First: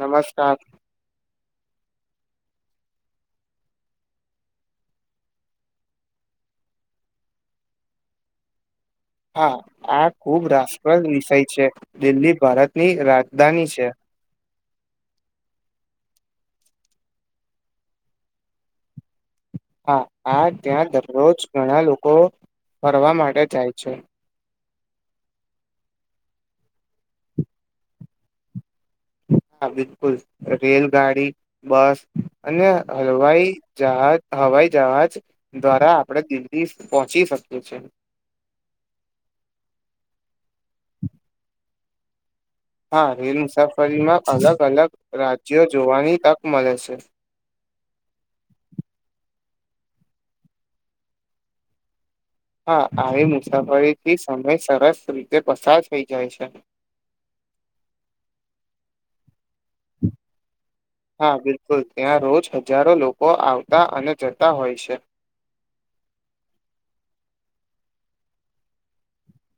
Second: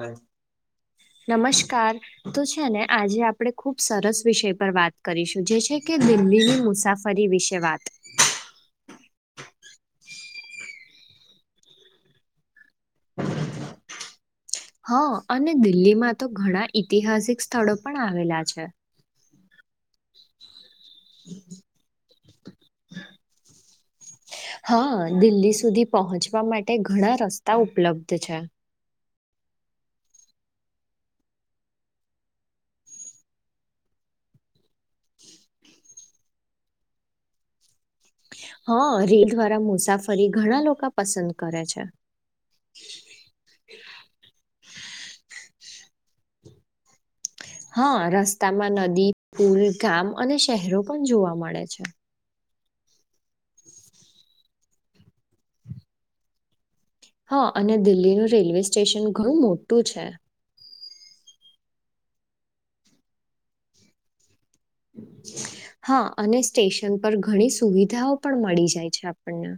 નમસ્કાર નમસ્કાર તો છે ને આજે આપણે ખુબ સરસ વિષય પર વાત કરીશું જે છે કે [unintelligible] લીની મુસાફરી વિશે વાત. હા આ ખુબ રાષ્ટ્રય વિષય છે દિલ્હી ભારતની રાજધાની છે. હ અને દિલ્હીમાં તો ઘણા ઐતિહાસિક સ્થળો પણ આવેલા છે. હા આ ત્યાં દરરોજ ઘણા લોકો ફરવા માટે જાય છે. હા દિલ્હી સુધી પહોંચવા માટે ઘણા રસ્તા ઉપલબ્ધ છે. હા બિલકુલ રેલગાડી બસ અને હલવાઈ જહાજ હવા હવાઈ જહાજ દ્વારા આપડે દિલ્હી પહોંચી શકીએ છીએ. હા રીલ દ્વારા મુસાફરી ઘણા લોકો પસંદ કરે છે. હા રેલ મુસાફરીમાં અલગ અલગ રાજ્યો જોવાની તક મળે છે. હા રસ્તામાં નદી પુલ ગામ અને શહેરો પણ જોવા મળે છે. હા આવી મુસાફરીથી સમય સરસ રીતે પસાર થઈ જાય છે. હા અને દિલ્હીનું રેલવે સ્ટેશન ઘણું મોટું છે. હા બિલકુલ ત્યાં રોજ હજારો લોકો આવતા અને જતા હોય છે. હા અને સ્ટેશન પર ઘણી સુવિધાઓ પણ મળી જાય છે આપણને.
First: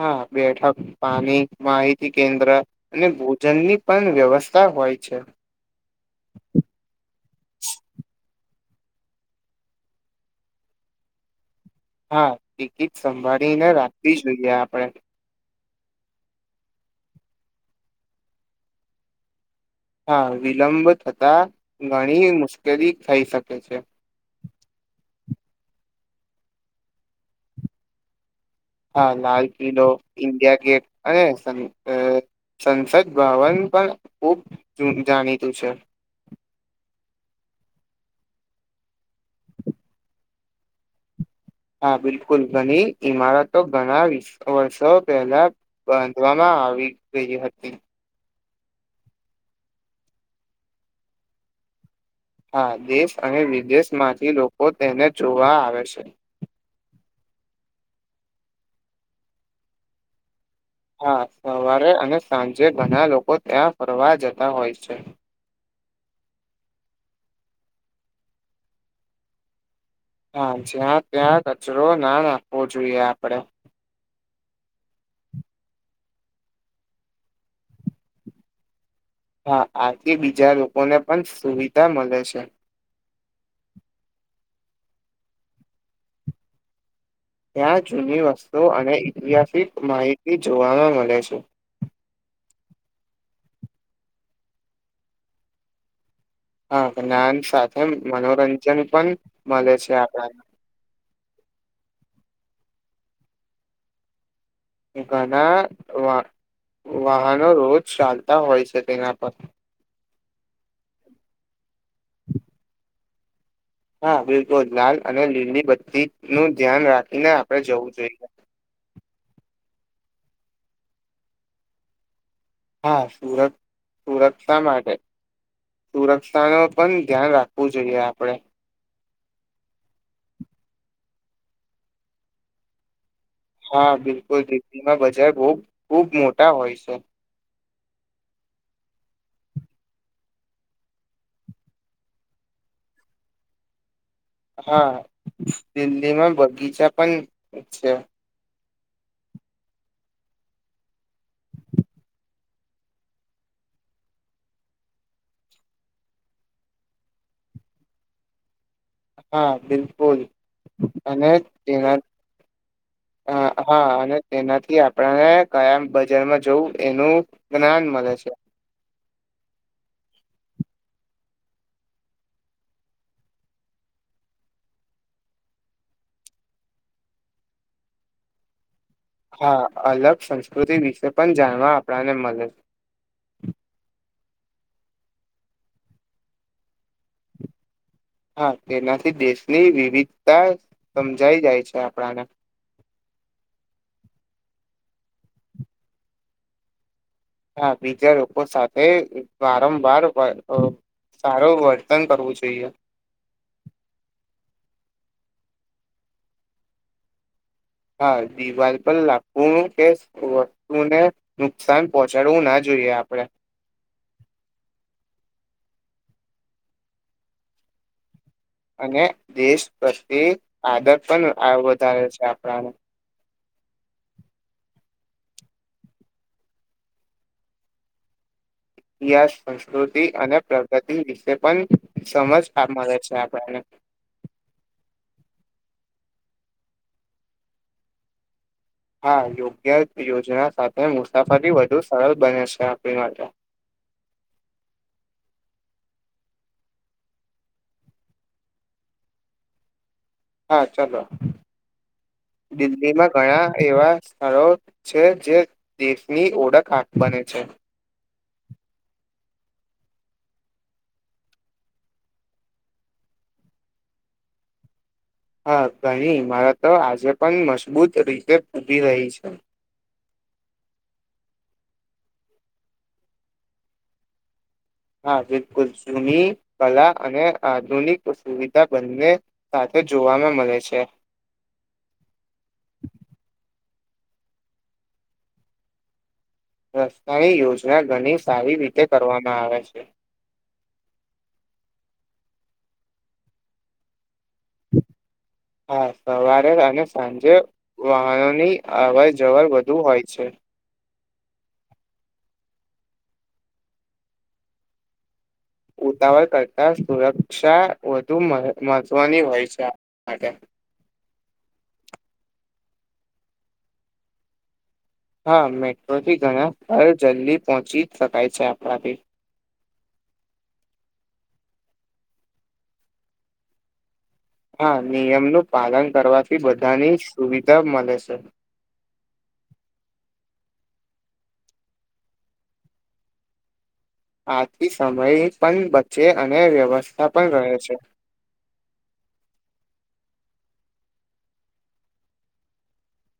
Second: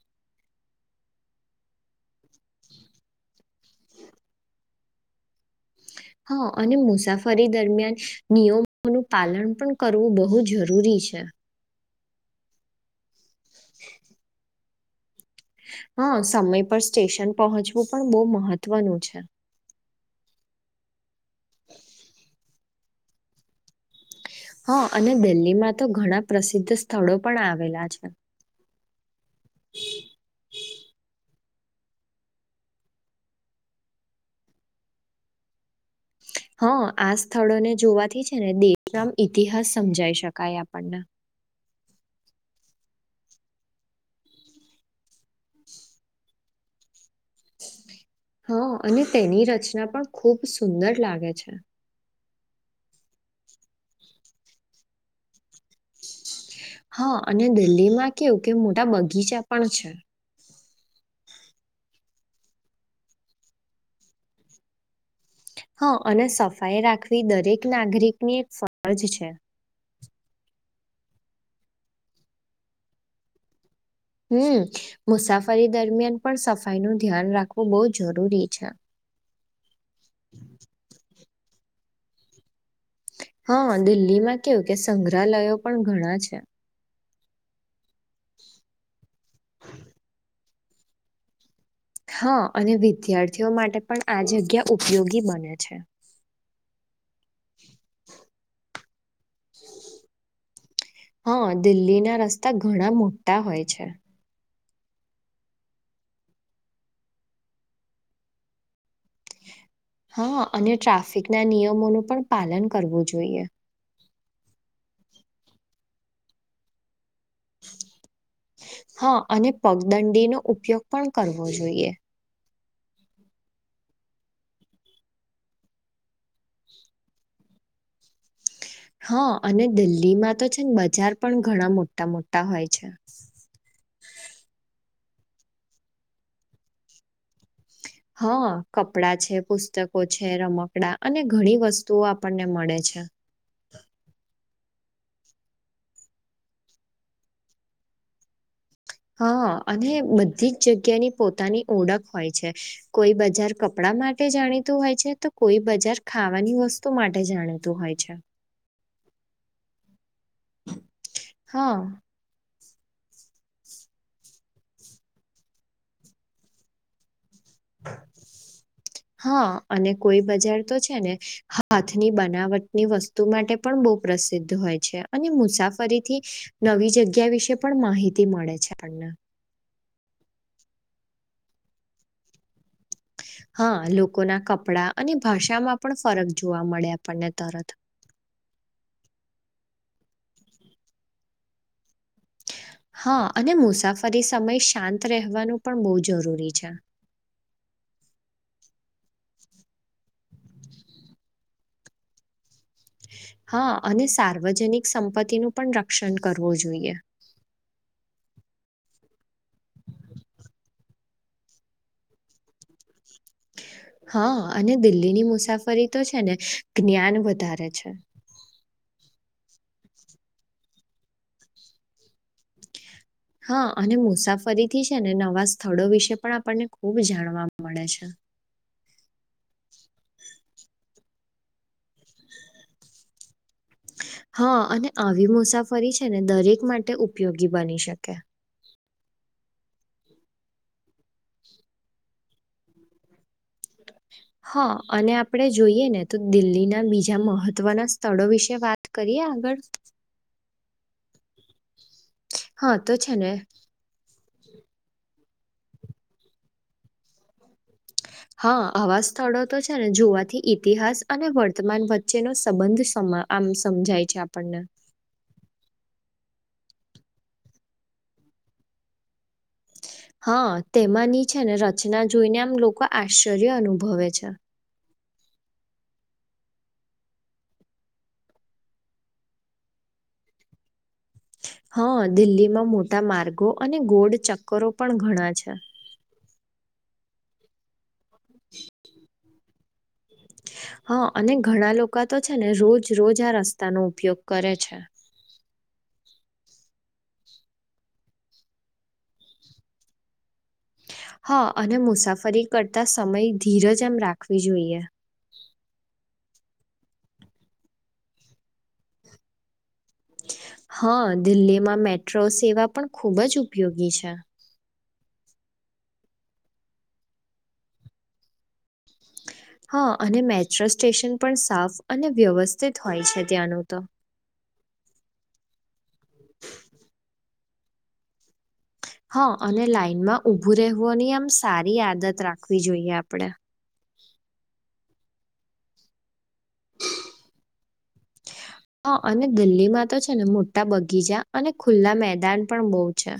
હા બેઠક પાણી માહિતી કેન્દ્ર અને ભોજન ની પણ વ્યવસ્થા હોય છે. હા નું પાલન પણ કરવું બહુ જરૂરી છે. હા ટિકિટ સંભાળીને રાખવી જોઈએ આપણે હા સમય પર સ્ટેશન પહોંચવું પણ બો મહત્વનું છે. હા વિલંબ થતા ઘણી મુશ્કેલી થઈ શકે છે. હા અને દિલ્હીમાં તો ઘણા પ્રસિદ્ધ સ્થળો પણ આવેલા છે. હા લાલ કિલ્લો ઇન્ડિયા ગેટ અને સંસદ સંસદ ભવન પણ ખુબ જૂ જાણીતું છે. હા આ સ્થળોને જોવાથી છે ને દેશનો ઇતિહાસ સમજાઈ શકાય આપણને. હા બિલકુલ ઘણી ઈમારતો ઘણા વી વર્ષો પહેલા બાંધવામાં આવી ગઈ હતી. હ અને તેની રચના પણ ખૂબ સુંદર લાગે છે. હા દેશ અને વિદેશ માંથી લોકો તેને જોવા આવે છે. હા અને દિલ્હીમાં કેવું કે મોટા બગીચા પણ છે. હા સવારે અને સાંજે ઘણા લોકો ત્યાં ફરવા જતા હોય છે. હા અને સફાઈ રાખવી દરેક નાગરિકની એક ફરજ છે. હા જ્યાં ત્યાં કચરો ના નાખવો જોઈએ આપડે. હમ્મ મુસાફરી દરમિયાન પણ સફાઈ નું ધ્યાન રાખવું બહુ જરૂરી છે. હા આથી બીજા લોકોને પણ સુવિધા મળે છે. હા દિલ્હીમાં કેવું કે સંગ્રહાલયો પણ ઘણા છે. ત્યાં જૂની વસ્તુ અને ઐતિહાસિક માહિતી જોવાવામાં મળે છે. હા અને વિદ્યાર્થીઓ માટે પણ આ જગ્યા ઉપયોગી બને છે. હા જ્ઞાન સાથે મનોરંજન પણ મળે છે આપણા હા દિલ્હી ના તા ઘણા મોટા હોય છે. ઘણા વા વાહનો રોજ ચાલતા હોય છે. તેના પર હા અને ટ્રાફિક ના નિયમોનું પણ પાલન કરવું જોઈએ. હા બિલકુલ. લાલ અને લીલી બત્તી નું ધ્યાન રાખ અને આપડે જવું જોઈએ. હા અને પગદંડીનો ઉપયોગ પણ કરવો જોઈએ. હા સુરત સુરક્ષા માટે સુરક્ષા નું પણ ધ્યાન રાખવું જોઈએ આપણે. હા અને દિલ્હીમાં તો છે બજાર પણ ઘણા મોટા-મોટા હોય છે. હા બિલકુલ. દિલ્હીમાં બજાર બહું ખુબ મોટા હોય છે. હા કપડા છે, પુસ્તકો છે, રમકડા અને ઘણી વસ્તુઓ આપણને મળે છે. ચ્છા હા દિલ્હીમાં બગીચા પણ છે. હા અને બધી જ જગ્યાની પોતાની ઓળખ હોય છે કોઈ બજાર કપડા માટે જાણીતું હોય છે, તો કોઈ બજાર ખાવાની વસ્તુ માટે જાણીતું હોય છે. [inaudible] હા બિલકુલ. અને હા તેના હા, હા અને તેનાથી આપણાને કયા બજારમાં જવું એનું જ્ઞાન મળે છે. હા અને કોઈ બજાર તો છે ને હાથની બનાવટની વસ્તુ માટે પણ બહુ પ્ર પ્રસિદ્ધ હોય છે, અને મુસાફરીથી નવી જગ્યા વિશે પણ માહિતી મળે છે. [inaudible] હા અલગ સંસ્કૃતિ વિશે પણ જાણવા આપણાને મલે. લોકો ના કપડા અને ભાષામાં પણ ફરક જોવા મળ્યા. હા તેનાથી દેશની વિવિધતા સમજાઈ જાય છે. આપણાને હા અને મુસાફરી સમય શાંત રહેવાનું પણ બહુ જરૂરી છે. હા બીજા લોકો સાથે વારંવાર વ અહ સારું વર્તન કરવું જોઈએ. હા અને સાર્વજનિક સંપત્તિનું પણ રક્ષણ કરવું જોઈએ. હા દિવાલ પર લાકડું કે વસ્તુને નુકસાન પહોંચાડવું ના જોઈએ આપડે. [inaudible] હા, અને દિલ્હીની મુસાફરી તો છે ને જ્ઞાન વધારે છે. અને દેશ પ્રત્યે આદર પણ આહ વધારે છે આપણાનું. હા અને મુસાફરી થી છે ને નવા સ્થળો વિશે પણ આપણને ખુબ જાણવા મળે છે. [inaudible] ઇતિહાસ, સંસ્કૃતિ અને પ્રગતિ વિશે પણ સમજ આપ મલે છે આપણને. હા અને આવી મુસાફરી છે ને દરેક માટે ઉપયોગી બની શકે. હા યોગ્ય યોજના સાથે મુસાફરી વધુ સરળ બને છે આપણી માટે. [inaudible] હા અને આપડે જોઈએ ને તો દિલ્હીના બીજા મહત્વના સ્થળો વિશે વાત કરીએ આ આગળ? હા ચલો. હા તો દિલ્હીમાં છે ને ઘણા એવા સ્થતો છે જે દેશની ઓળખાણ બને છે. હા આવા સ્થળો તો છે ને જોવાથી ઈતિહાસ અને વર્તમાન વચ્ચેનો સંબંધ સ મા આમ સમજાય છે આપણને. હા ઘની મારા તો આજે પણ મજબૂત રીતે ઉભી રહી છે. હા તેમાંની છે ને રચના જોઈને આમ લોકો આશ્ચર્ય અનુભવે છે. હા બિલકુલ. જૂની કલા અને આધુનિક સુવિધા બંને સાથે જોવામાં મલે છે. હા દિલ્હીમાં મોટા માર્ગો અને ગોળ ચક્કરો પણ ઘણા છે. રસ્તાની યોજના ઘણી સારી રીતે કરવામાં આવે છે. હા અને ઘણા લોકા તો છે ને રોજ રોજ આ રસ્તાનો ઉપયોગ કરે છે. હા સવારે અને સાંજે વાહનોની અવર જવર વધુ હોય છે. હા અને મુસાફરી કરતા સમય ધીરજ એમ રાખવી જોઈએ. ઉતાવળ કરતા સુરક્ષા વધુ મહ મહત્વની હોય છે. માટે હા દિલ્હીમાં મેટ્રો સેવા પણ ખૂબ જ ઉપયોગી છે. હા મેટ્રોથી ઘણા [unintelligible] જલ્દી પહોંચી શકાય છે આપણાથી. હા અને મેટ્રો સ્ટેશન પણ સાફ અને વ્યવસ્થિત હોય છે ત્યાંનું તો. હા નિયમનું પાલન કરવાથી બધાની સુવિધા મળે છે. હા અને લાઈનમાં ઊભું રહેવુંની આમ સારી આદત રાખવી જોઈએ આપડે. આથી સમય પણ બચે અને વ્યવસ્થા પણ રહે છે. હા અને દિલ્હીમાં તો છે ને મોટા બગીચા અને ખુલ્લા મેદાન પણ બહુ છે.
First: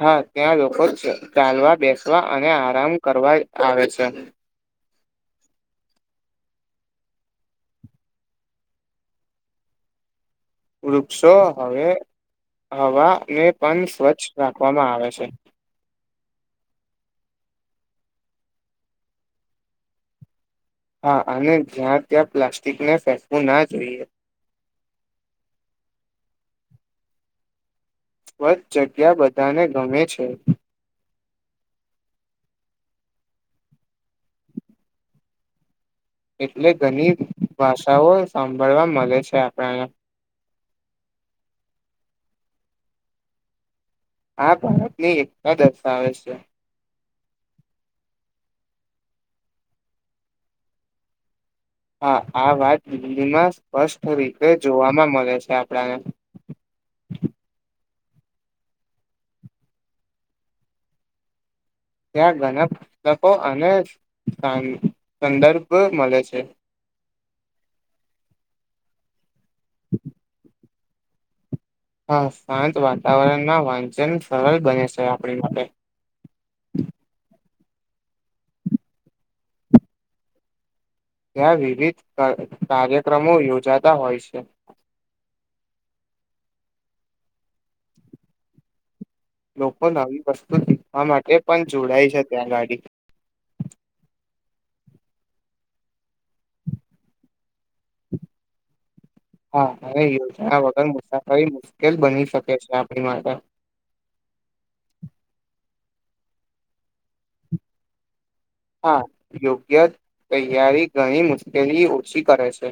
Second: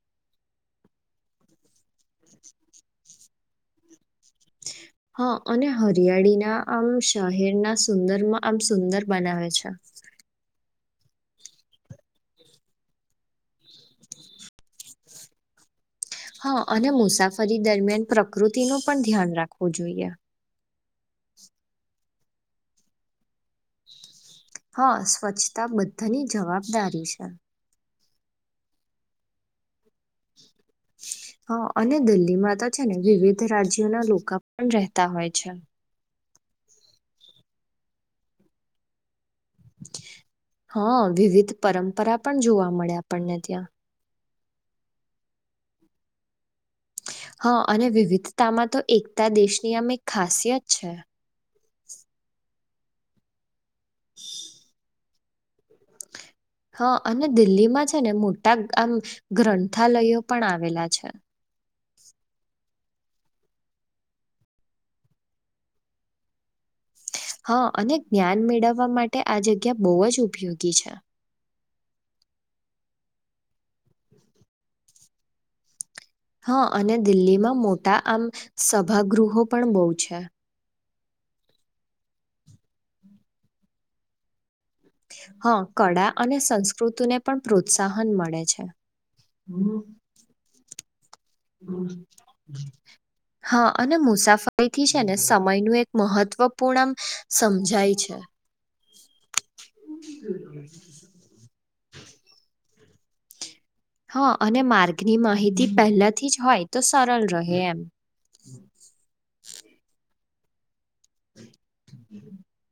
હા ત્યાં લોકો ચ ચાલવા બેસવા અને આરામ કરવા આવે છે. હા અને હરિયાળી ના આમ શહેરના સુંદરમાં આમ સુંદર બનાવે છે. [inaudible] વૃક્ષો હવે હવાને પણ સ્વચ્છ રાખવામાં આવે છે. હા અને મુસાફરી દરમિયાન પ્રકૃતિ નો પણ ધ્યાન રાખવું જોઈએ. હા અને જ્યાં ત્યાં પ્લાસ્ટિકને ફેંસવું ના જોઈએ. હા સ્વચ્છતા બધાની જવાબદારી છે. સ્વચ્છ જગ્યા બધાને ગમે છે. હ અને દિલ્હીમાં તો છે ને વિવિધ રાજ્યોના લોકા પણ રહેતા હોય છે. એટલે ઘણી ભાષાઓ સાંભળવા મળે છે આપ હા વિવિધ પરંપરા પણ જોવા મળે આપણને ત્યાં. આ ભારતની એકતા દર્શાવે છે. હા અને વિવિધતામાં તો એકતા દેશની આમ એક ખાસિયત છે. હા આ વાત દિલ્હીમાં સ્પષ્ટ રીતે જોવાવામાં મળે છે આપણા ને. હા અને દિલ્હીમાં છે ને મોટા આમ ગ્રંથાલયો પણ આવેલા છે. ત્યાં ઘણા પુસ્તકો અને સં સંદર્ભ મળે છે. હા અને જ્ઞાન મેળવવા માટે આ જગ્યા બહુ જ ઉપયોગી છે. હા શાંત વાતાવરણમાં વાંચન સરળ બને છે આપણી માટે. હા અને દિલ્હીમાં મોટા આમ સભાગૃહો પણ બો છે. ત્યાં વિવિધ કા કાર્યક્રમો યોજાતા હોય છે. હા કળા અને સંસ્કૃતિને પણ પ્રોત્સાહન મળે છે. લોકો ન આવી વસ્તુથી હા અને મુસાફરી થી છે ને સમય નું એક મહત્વપૂર્ણ સમજાય છે. હા અને યોજના વગર મુસાફરી મુશ્કેલ બની શકે છે આપણી માટે. પહેલા થી જ હોય તો સરળ રહે એમ. હા યોગ્ય તૈયારી ઘણી મુશ્કેલી ઓછી કરે છે.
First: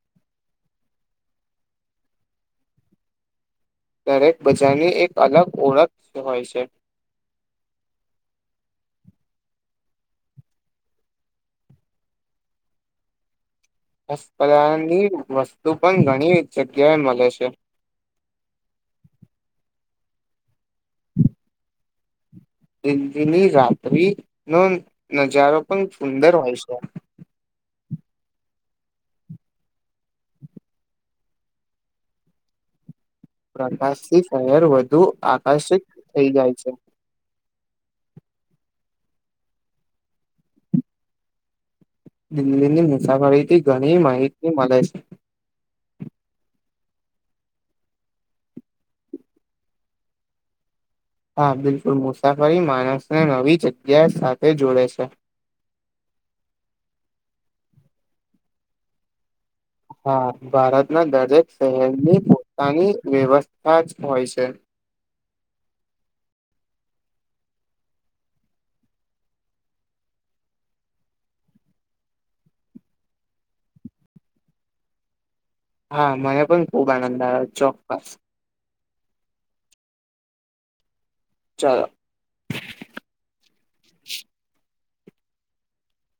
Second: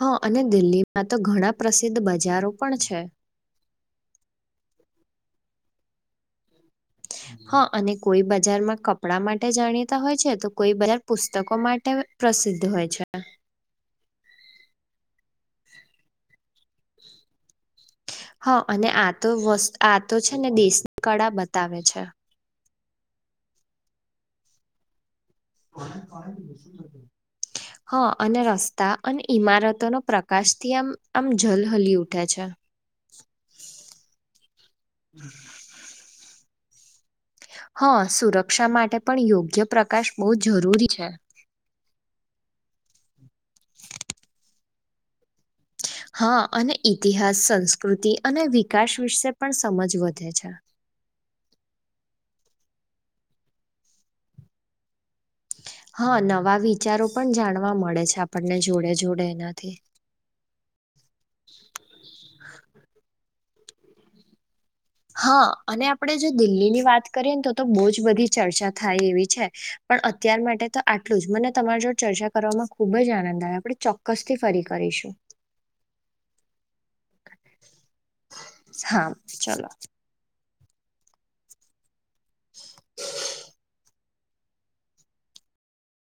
હા અને દિલ્હીમાં તો ઘણા પ્રસિદ્ધ બજારો પણ છે. દરેક બજારની એક અલગ ઓળખ હોય છે. હા અને કોઈ બજારમાં કપડા માટે જાણીતા હોય છે તો કોઈ બજાર પુસ્તકો માટે પ્ર પ્રસિદ્ધ હોય છે. હસ્પદાર ની ના વસ્તુ પણ ઘણી જગ્યાએ મળે છે. હા અને આ તો વસ આ તો છે ને દેશની કળા બતાવે છે. [unintelligible] ની રાતિ નો નજારો પણ સુંદર હોય છે. હ અને રસ્તા અને ઈમારતોનો પ્રકાશથી આમ આમ જલહલી ઉઠે છે. પ્રકાશથી શહેર વધુ આકર્ષિત થઈ જાય છે. હ, સુરક્ષા માટે પણ યોગ્ય પ્રકાશ બહુ જરૂરી છે. દિલ્હીની મુસાફરીથી ઘણી માહિતી મલે છે. હા અને ઇતિહાસ, સંસ્કૃતિ અને વિકાસ વિશે પણ સમજ વધે છે. હા, બિલકુલ મુસાફરી માણસને નવી જગ્યા સાથે જોડે છે. હા, નવા વિચારો પણ જાણવા મળે છે આપણને જોડે જોડે એના હા, ભારતના દરેક શહેરની પોતાની વ્યવ થાજ હોય છે. હા, અને આપણે જે દિલ્હીની વાત કરીએ ને તોતો બહુ જ બધી ચર્ચા થાય એવી છે પણ અત્યાર માટે તો આટલું જ મને તમારા જોડ ચર્ચા કરવામાં ખૂબ જ આનંદ આવે આપણે ચોક્કસથી ફરી કરીશું. [inaudible] હા, મને પણ ખુબ આનંદ આવ્યો ચોક્કસ. હા, ચલો. ચાલો.